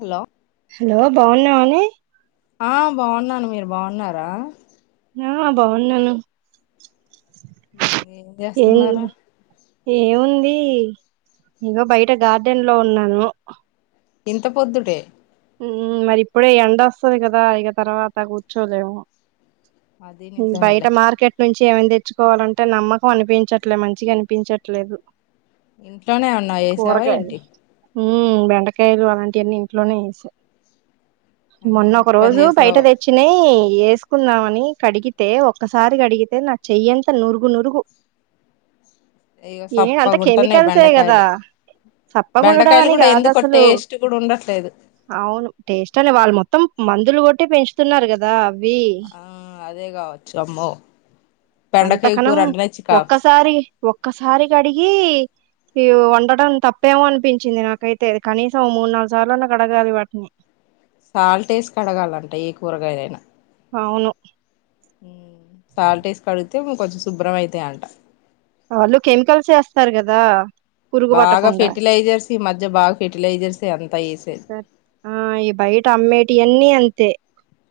Hello hello బాగున్నవాని ఆ బాగున్నాను మీరు బాగున్నారా? ఆ బాగున్నాను. ఏం ఏం చేస్తున్నారు? ఏముంది ఇగ బయట గార్డెన్ లో ఉన్నాను. ఇంత పొద్దుడే ఉమ్ మరి ఇప్పుడే ఎండ అస్తది కదా ఇగ తర్వాత కూర్చోలేము. అది బయట నిజమేలే మార్కెట్ నుం చేమని తెచ్చుకోవాలంటే నమ్మకం అనిపించట్లే మంచిగా అనిపించట్లేదు. ఇంట్లోనే ఏమన్నా ఏసావా కూరగాయలు ఏంటి. ఉమ్ బెండకాయలు అలాంటి అన్నీ ఇంట్లోనే ఏస ఎంత మొన్న ఒక మంచి పని రోజు బయట చేసావు తెచ్చినెయ్ ఏసుకుందామని కడిగితే, ఒక్కసారి కడిగితే నా చెయ్యంత నురుగు నురుగు ఇగో ఏ అంత సప్పగుంటున్నాయి కెమికల్సే కదా బెండకాయలు. సప్పగుండడం బెండకాయలు అని కూడా కాదు ఎందుకో అసలు టేస్ట్ కూడా ఉండట్లేదు. అవును టేస్ట్ అనే వాళ్ళు మొత్తం మందులు కొట్టే పెంచుతున్నారు కదా. వీ ఆ అదే కావచ్చు అమ్మో అంత బెండకాయ కనం కూర అంటేనే చికాకు ఒక్కసారి ఒక్కసారి కడిగీ ఇ వండటం తప్పేమో అనిపించింది నాకైతే కనీసం మూడు నాలుగు సార్లు అన్న కడగాలి వాటిని సాల్ట్ ఏసి కడగాలంట ఏ కూరగాయలైనా. అవును సాల్ట్ వేసి కడిగితే కొంచెం శుభ్రం అయితాయ్ అంట. వాళ్ళు కెమికల్స్ ఏస్తారు కదా. పురుగు బాగా పట్టకుండా, ఫెర్టిలైజర్స్ ఈ మధ్య బాగా ఫెర్టిలైజర్స్ అంతా వేసేది ఆ ఈ బయట అమ్మేటియన్ని అంత్ తే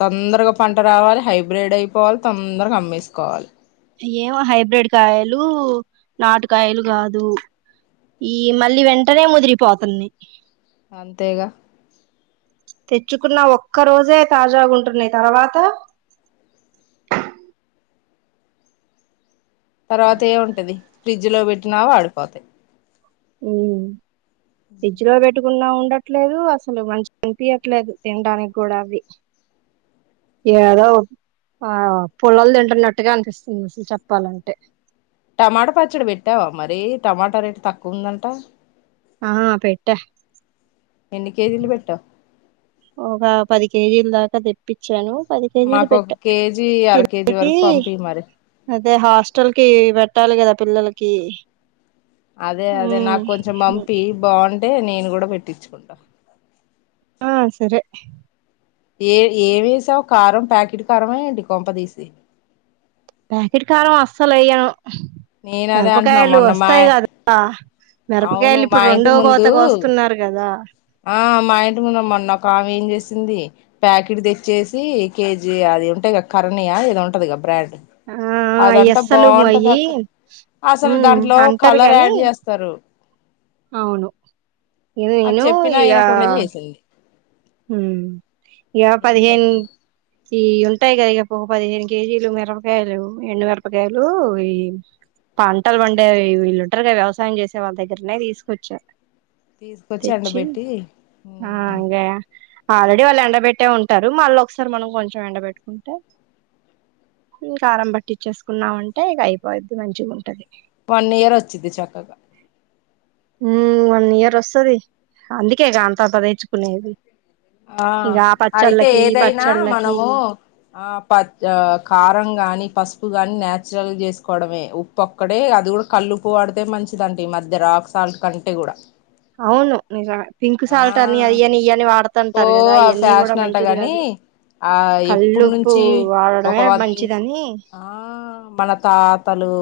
తొందరగ పంట రావాలె, హైబ్రిడ్ అయిపోవాలె, తొందరగా అమ్మేసుకోవాలె. ఏమో హైబ్రిడ్ కాయలు, నాటుకాయలు కాదు. ఈ మళ్ళి వెంటనే ముదిరిపోతున్నాయ్. అంతేగ తెచ్చుకున్న ఒక్క రోజే తాజాగా ఉంటున్నయ్, తర్వాత తర్వాత ఏం ఉంటది. ఫ్రిడ్జ్ లో పెట్టినా వాడిపోతయ్. ఉమ్ ఫ్రిడ్జ్ లో పెట్టుకున్నా ఉం ఉండట్లేదు అసలు మంచి అనిపయట్లేదు తినటానికి కూడా అవి ఏదో ఆ పుల్లలు తింటున్నట్టుగా అనిపిస్తుంది అసలు చెప్పాలంటే టమాటా పచ్చడి పెట్టావా మరి టమాటా రేటు తక్కువ ఉందంట ఆ పెట్ట ఎన్ని కేజీలు పెట్టావ్ ఒక పది కేజీల్ దాకా తెప్పిచ్చాను మాకు ఒక కేజీ అర కేజీ కి వరకు పంపి మరి అదే హాస్టల్ కి పెట్టాలి కదా పిల్లలకి అదే అదే ఉమ్, నాకు కొంచెం పంపి బాగుంటే నేను గుడ పెట్టిచ్చుకుంట ఆ సరే ఏ ఏమేసావు కారం ప్యాకెట్ కారమా ఎంటి కొంప తీసి ప్యాకిట్ కారం అస్సలు ఎయ్య నేను అదే అంటున్నా మిరపకాయలు మొన్న మా వస్తాయి కదా అవును మిరపకాయలు మా ఇప్పుడు ఇంటి రెండో కోత ముందు కోస్తున్నారు కదా ఆ మా ఇంటి ముందు మొన్న ఒకామె ఏ చేసింది ప్యాకెట్ తెచ్చేసి కేజీ అది ఉంటాయి గ కర్ని ఇది ఉంటది బ్రాండ్ ఆ అదంతా అయ్యేస్సలు బాగుంటది అయి అక్క అసలు మ్మ్ దాంట్లో అంటారు కలర్ కాని యాడ్ చేస్తారు అవును నేను నకుండా చేసింది మ్మ్ ఇగ ఏం పదిహేన్ చెప్పను ఈ ఉంటాయి కద ఇగ ఒక పదిహేను కేజీలు మిరపకాయలు ఎండు మిరపకాయలూ ఈ పంటలు పండేవి వీళ్ళుంటారు కదా వ్యవసాయం చేసే వాళ్ళ దగ్గరనే తీసుకొచ్చా తీసుకొచ్చి తెచ్చి ఎండబెట్టి ఆ ఇంగ ఆల్రెడీ వాళ్ళు ఎండబెట్టే ఉంటారు మళ్ళీ ఒకసారి మనం కొంచెం ఎండబెట్టుకుంటే కారం పట్టిచ్చేసుకున్నామంటే ఇక అయిపోద్ది మంచిగా ఉంటది వన్ ఇయర్ వచ్చిది చక్కగా హ్మ్ వన్ ఇయర్ వస్తది అందుకేగా అంత అంత తెచ్చుకునేది ఆ ఇగ అయితే పచ్చళ్ళకి ఈ ఏదైనా పచ్చళ్ళకి మనము ఆ ప కారం గాని పసుపు ఉప్పు గానీ నాచురల్గా చేసుకోవడమే ఉప్పు ఒక్కడే అది కూడా కల్లుుప్పు వాడితే మంచిదంటే ఈ మధ్య రాక్ సాల్ట్ కంటే కూడా అవును నిజమే పింక్ ఆ సాల్ట్ అని అయి అని యియ్ అని వాడ్ ఓ ఆ ఫ్యాషన్ అంట గాని ఆ ఎప్పుడు కల్లుప్పు నుంచి ఒక వాడడమే వంద్ మంచిదని ఆ మన తాతలు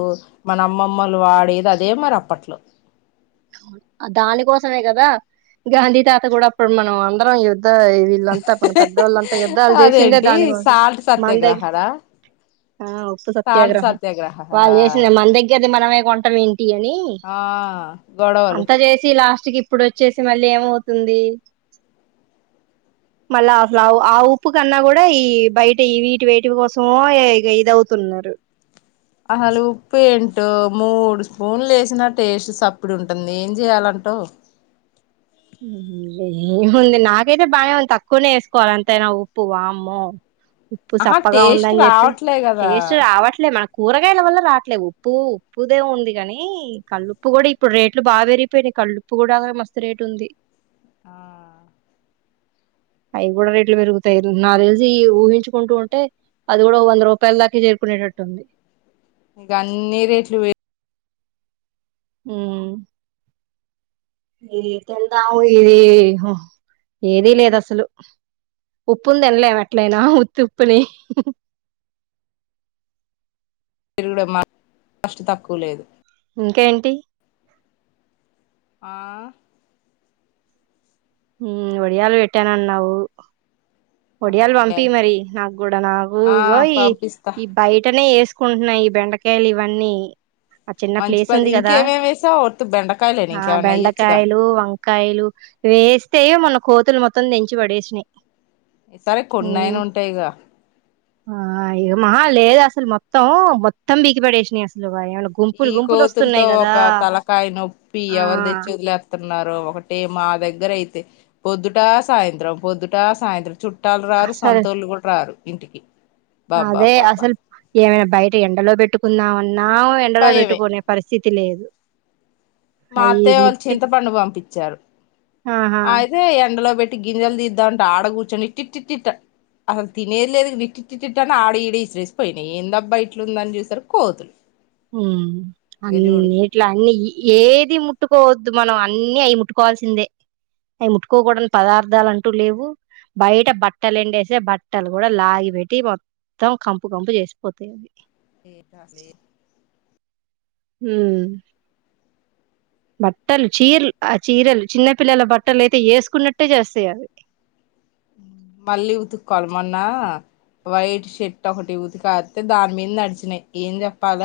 మన అమ్మమ్మలు వాడు ఇది అదే మరి అప్పట్లో ఆ దానికోసమే కదా గాంధీ తాత కూడా అప్పుడు మనం అందరం తా వాళ్ళంతా మన పెద్దోళ్ళంతా యుద్ధాలు చేసిందే అదేంటి దానికోసం సాల్ట్ మన దగ్గర సత్యాగ్రహనా ఆ ఉప్పు సాల్ట్ సత్యాగ్రహం వాళ్ళు చేసింది సత్యాగ్రహ మన దగ్గరది మనమే కొంట మీంది ఆ గొడవలు అంతా చేసి లాస్ట్ కి ఇప్పుడు వచ్చేసి మళ్ళీ ఏమోవుతుందీ మళ్ళ అసలు ఆ ఆ ఉప్పు కన్నా కూడా ఈ బయట వీటి వేటి కోసమో ఏ ఇదవుతున్నారు అసలు ఉప్పు ఏంటో మూడు స్పూన్లు వేసినా టేస్ట్ సప్పిడి ఉంటుంది ఏం చెయాలంటావ్ ఏముంది నాకైతే బానే ఉంది తక్కువనే వేసుకోవాలి ఎంతయినా ఉప్పు వామ్మో ఉప్పు ఆహా సప్పగా టేస్ట్ ఉందని చెప్పి రావట్లే కదా టేస్ట్ రావట్లే మకు కూరగాయల వల్ల రాట్లే ఉప్పు ఉప్పుదేముంది కానీ కళ్లుుప్పు కూడా ఇప్పుడు రేట్లు బా పెరిగిపోయినాయి కళ్ళు ఉప్పు కూడా మస్తు రేట్ ఉంది ఆ అయి కూడా రేట్లు పెరుగుతాయి నాకు తెలిసి ఊహించుకుంటూ ఉంటే అది కూడా వంద రూపాయల దాకా చేరుకునేటట్టు ఉంది ఇక అన్నీ రేట్లు వే హమ్ ఇది తిందాము ఇది ఏదీ లేదు అసలు ఉప్పుని తినలేము ఎట్లయినా ఉత్తి ఉప్పుని మీరు కూడా కాస్ట్ తక్కువ లేదు ఇంకేంటి ఆ హమ్ ఒడియాలు పెట్టానన్నావు ఒడియాలు అమ్మో పంపి మరి నాకు కూడా నాకు ఆ ఇగో ఈ పంపిస్తా ఈ బయటనే వేసు కుంటున్నాయ్ ఈ బెండకాయలు ఇవన్నీ ఆ చిన్న మంచి ప్లేస్ పని ఉంది కదా ఇంకేమేమి వేసావ్ ఉతి బెండకాయలేని ఇంకేమైనా వెయ్యొచ్చుగా కాయలు వేస్తే మొన్న కోతులు మొత్తం తెంచి పడేసినాయి సరే కొన్నయిన ఉమ్, ఉంటాయిగా ఆ ఇగామా లేదు అసలు మొత్తం మొత్తం పీకి పడేసినాయి అసలు వా- ఏమైనా గుంపులు ఈ గుంపులు కోతులతో వస్తున్నాయి కదా ఒక తలకాయ్ నొప్పి ఆ ఎవరు తెచ్చి వదిలేతున్నా ఒకటి మా దగ్గర అయితే పొద్దుటా సాయంత్రం పొద్దుటా సాయంత్రం చుట్టూ చుట్టాలు రారు అసలు సంతోళ్ళు కూడ రారు ఇంటికి అదే బాబ్బాబ్బాబ్బా అసలు ఏమైనా బయట ఎండలో పెట్టుకుందామని నావు ఎండలో భయమే పెట్టుకునే పరిస్థితి లేదు మా అయి అత్తయ్య వాళ్ళు ముట్టి చింతపండు వంపించారు ఆహా అయితే ఎండలో పె గింజలు దిద్దామంటే ఆడ కూర్చొని ఇట్టిటిట్టిట్ట అసలు తినేది లేదు ఇట్టిటిటిట్ట అని ఆడ ఈడ ఇసిరేసిపోయినాయి ఏందబ్బ ఇట్లుందని చూసారికి కోతులు హమ్ ఇంక అన్ని చూడు ఎట్ల అన్ని ఇ ఏది ముట్టుకోవద్దు మనం అన్ని అయి ముట్టుకోవాల్సిందే అవి ముట్టుకోకూడని పదార్థాలు అంటూ లేవు బయట బట్టలు ఎండేసే బట్టలు కూడా లాగి పెట్టి మొత్తం కంపు కంపు చేసిపోతాయి అవి ఎంటో అసలు ఎ హమ్ బట్టలు చీరలు ఆ చీరలు చిన్నపిల్లల బట్టలు అయితే వేసుకున్నట్టే చేస్తయి అవి మళ్ళీ ఉతుక్కోవాలి మొన్న వైట్ షర్ట్ ఒకటి ఉతికారేస్తే దాని మింద నడిచినాయి ఏం చెప్పాల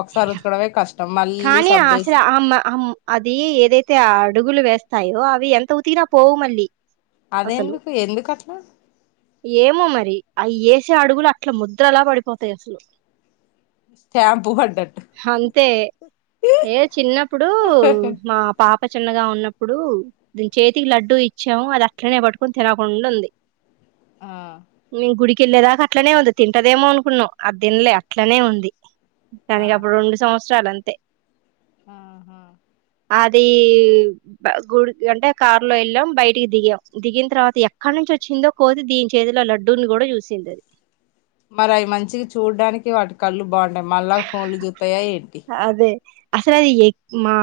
ఒకసారి ఉతకడమే కష్ట కానీ అసలు అమ ఆమ్ అది ఏదైతే ఆ అడుగులు వేస్తాయో అవి ఎంత ఉతికిిన పోవు మళ్ళీ అసలు అదెందుకు ఎందుకు అట్ల ఏమో మరి అయి యేసే అడుగులు అట్ల ముద్రల పడిపోతాయి అసలు స్టాంపూ పడ్డట్టు అంతే ఏ చిన్నప్పుడు మా పా అక్క చిన్నగా ఉన్నప్పుడు దీని చేతికి లడ్డు ఇచ్చాము అది అట్లనే పట్టుకొని తినకుండా ఉంది ఆ నేన్ గుడిక్ కెల్లేదాకా అట్లనే ఉంది తింటదేమో అనుకున్నాం అధిన్లే అట్లనే ఉంది ఆ దానికి అప్పుడు రెండు సంవత్స చాలంతే ఆహా అది గుడికి అంటే కారులో వెళ్ళాం బయటికి దిగాం దిగిన తర్వాత ఎక్కడ నుంచి వచ్చిందో కోతి దీని చేతిలో లడ్డూని గుడ చూసింది అది మరి అవి మంచిగా చూడ్డానికి వాటి కళ్ళు బాగుంటాయి మళ్ళా ఫోన్లుచూ అదే అసలు అది ఎక్ మా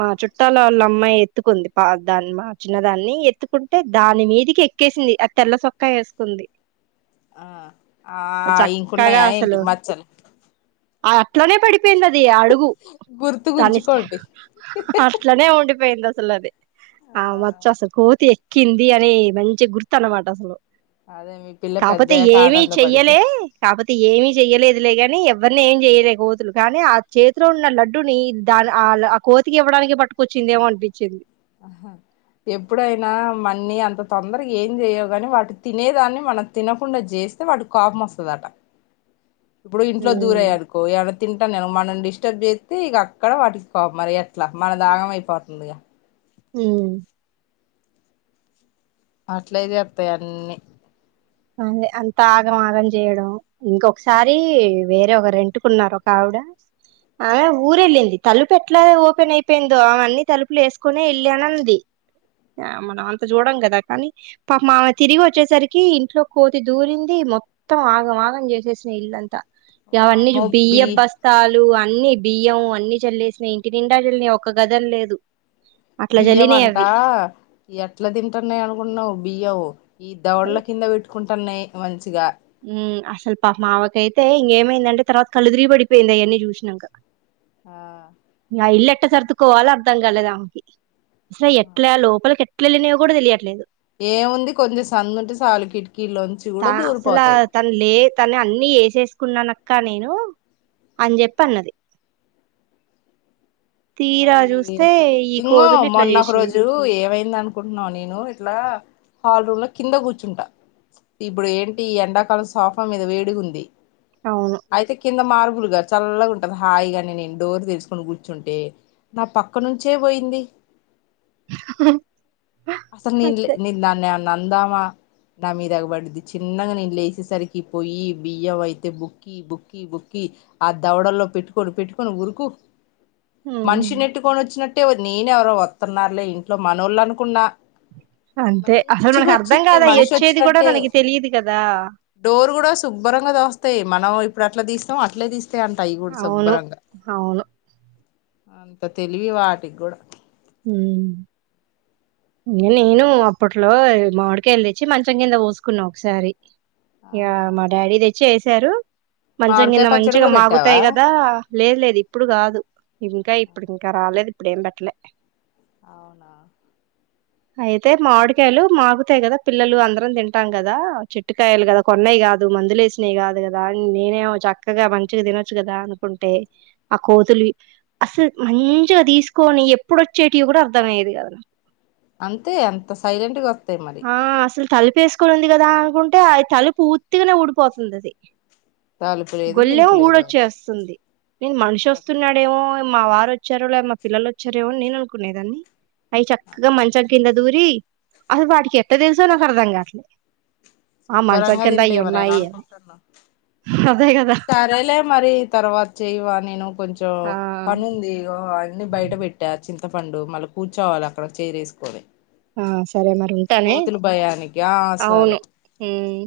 మా చుట్టాలలోళ్ళ అమ్మాయి ఎత్తుకుంది పా దాని మా చిన్నదాన్ని ఎత్తుకుంటే దాని మీదికి ఎక్కేసింది ఆ తెల్ల సొక్కా ఎసుకుంది ఆ ఇంకున్నాయ ఏంటి అసలు మచ్చలు ఆ ట్లోనే పడిప్ పోయిందది అడుగు తనిష్ట గుర్తుకుంచుకోండి హ అట్లనే ఉండిపోయింది అస్ అసలు అది ఆ మచ్చ అసలు కోతి ఎక్కింది అని మంచి గుర్తు అనమాట అసలు అదే మీ పిల్ల కాపోతే పెద్దయ్యాక ఏమి ఆనందపడిద్ది చెయ్యలే కాపోతే ఏమి చెయ్యలేదులే గాన్ ని ఎవరిని ఏం చేయలే కోతులు కానీ ఆ చేతిలో ఉన్న లడ్డుని దాని ఆ ఆ కోతికి ఇవ్వడానికి పట్టుకొచ్చిందిమో అనిపించింది. అహ ఎప్పుడైనా మన్ని అంత తొందరగా ఏం చేయవు కాని వాటి తినేదాన్ని మనం తినకుండా చేస్తే వాటి కోపం వస్తదట. ఇప్పుడు ఇంట్లో ఉమ్ దూరాయి అనుకో ఏమన్నా తింటన్నయ మనం డిస్టర్బ్ చేస్తే ఇక అక్కడ వాటికి కోపం మరి ఎట్లా మనది ఆగం అయిపోతుంది గ ఊ అట్లే చెతాయి అన్ని అదే అంత ఆగం ఆగం చేయడం ఇంకొకసారి వేరే ఒకరు రెంటుకున్నారు ఒక ఆవిడ అమె ఊరూ ఎళ్ళింది తలుపు ఎట్లా ఓపెన్ అయిపోయిందో అమె అన్ని తలుపులు వేసుకునే వెళ్ళాన అంది మనం అంత చూడం కదా కానీ పాపం ఆమె తిరిగి వచ్చేసరికి కోతి దూరింది మొత్తం ఆగం ఆగం చేసేసినై ఇల్లంతా ఇగ అవన్నీకి వామ్మో బి బియ్యపూ బస్తాలు అన్ని బియ్యం అన్ని చల్లేసినాయి ఇంటి నిండా చల్లినయ్ ఒక్కగది అని లేదు. అట్లా బియ్యం చల్లినాయి అంటా అవి ఎట్లా తింటన్నాయి అనుకుంటున్నావు బియ్యం ఈ దవడల కింద వెట్ కుంటన్నాయి మంచిగా ఊ అసలు పాప మావకైతే ఇంకేమైందంటే తర్వాత కళ్ళు దిరిగి పడిపోయింది అయన్నీ చూసినాక ఆ ఆ ఇల్లు ఎట్ట సర్దుకోవలో అర్థం కాలేదు ఆమెకి అసలెట్లా లోపలికె ఎట్లెల్లినయో గుడా తెలియట్లే ఏముంది కొంచెం సందుంటే సాలు కిటికీళ్ళొంచి త గుడా దూర్ అసలా తన్లే తను అన్ని ఎసేస్కున్నానక్క నేను అని జెప్పి అన్నది మరి ఇంగో ఇట్లా మొన్న ఒక జేషినయి. రోజూ ఏమైంద అనుకుట్నవ్ నేను ఇట్లా హల్ రూమ్లో కింద కూర్చుంటా ఇప్పుడు ఏంటి ఎండాకాలం సోఫా మీద వేడిగుంది అవును. ఐతె కింద మార్ కూల్ గా చల్లగుంటది హాయిగా నేన్ డోర్ తెర్చుకొని కూర్చుంటే న పక్క నుంచే పోయింది అసలు నేన్లే అంతే. నేన్ దన్ నందామా నా మీద ఎగబడిద్ది చిన్నగ నేన్ లేసేసరికి పోయి బియ్యం అయితే బుక్కి బుక్కి బుక్కి ఆ దవడల్లో పెట్టుకోని పెట్టుకొని ఉరుకు మనిషి హ్మ్. నెట్టుకోని ఒచ్చిన న్ నేను ఎవరో ఒత్తున్నారులే ఇంట్లో మనోళ్ళు అనుకున్నా అంతే. అసలు మనకర్థం చిగోచ్చింది గాదు మనిషి అయ్యొచ్చేది గూడా ఒచ్చినట్టే మనకి తెలీదు కదా! డోర్ గుడా శుభ్రంగా తోస్తయ్ మనం ఇప్పుడు ఎట్లా తీస్తాం అట్లే తీస్ అంట అయి గూడ అవును. శుభ్రంగా అవును. అంత తెలివి వాటికి గుడా ఉమ్ నేనూ అప్పట్లో మాడికాయల్ దెచ్చి మంచం కింద పోస్కున్న ఒకసారి యా ఆహా మా డాడీ దె చేసారు మంచం మామిడికాయ కింద పచ్చడి మంచిగా కూడా పెట్టావా మాగుతాయ్ గదా లేదు లేదు ఇప్పుడు కాదు ఇంక ఇప్పుడు ఇంక రాలేదు ఇప్పుడు ఏం పెట్టలే ఔనా ఐతే మామిడికాయలు మాగుతాయి గదా పిల్లలు అందరం తింటాం గదా చెట్టుకాయలు గదా కొన్నయ్ గాదు మందులే ఎసినయ్ కాదు గదా నేనేమో చక్కగా మంచిగ తినొచ్చు గదా అనుకుంటే ఆ కోతులు అస్సల్ మంచిగా తీస్కోని ఎప్ ఇప్పుడు ఒచ్చేటివి గుడా అర్థమయ్యేది గాద్ అంతే అంత సైలెంట్గా ఒ తే మరి తలిపెస్కొనింది గదా అనుకుంటే ఆ తలుపు ఉత్తిగనె ఊడిపోతుంది అది తాలుపు లేదు గొల్లెం గిలుపు లేదు వాటికి ఊడొచ్చేస్తుంది నేను మన్షి అంతే ఒస్తున్నాడేమో మా వార్ ఒచ్చారో లే మా పిల్లలు ఒచ్చారేమోనని నేన్ అనుకునేదాన్ని అయ్ చక్కగా అంతే మంచం కింద దూరి అసలు వాటికి ఎట్ట తెల్సో నాకర్థం కాట్లే శుభ్రంగా తింటాయి మరి ఏమనుకుంటున్నావ్ అదే కదా సరేలే మరి తర్వాత చేయవా నేను కొంచెం జో ఆ పనుంది ఇగో అన్ని బయట పెట్టా చింతపండు మళ్ళీ కూర్చోవాలి అక్కడ చైర్ ఎసుకోని ఆ సరే మరి ఉంటానే భయానికి ఆ సరే అవును హ్మ్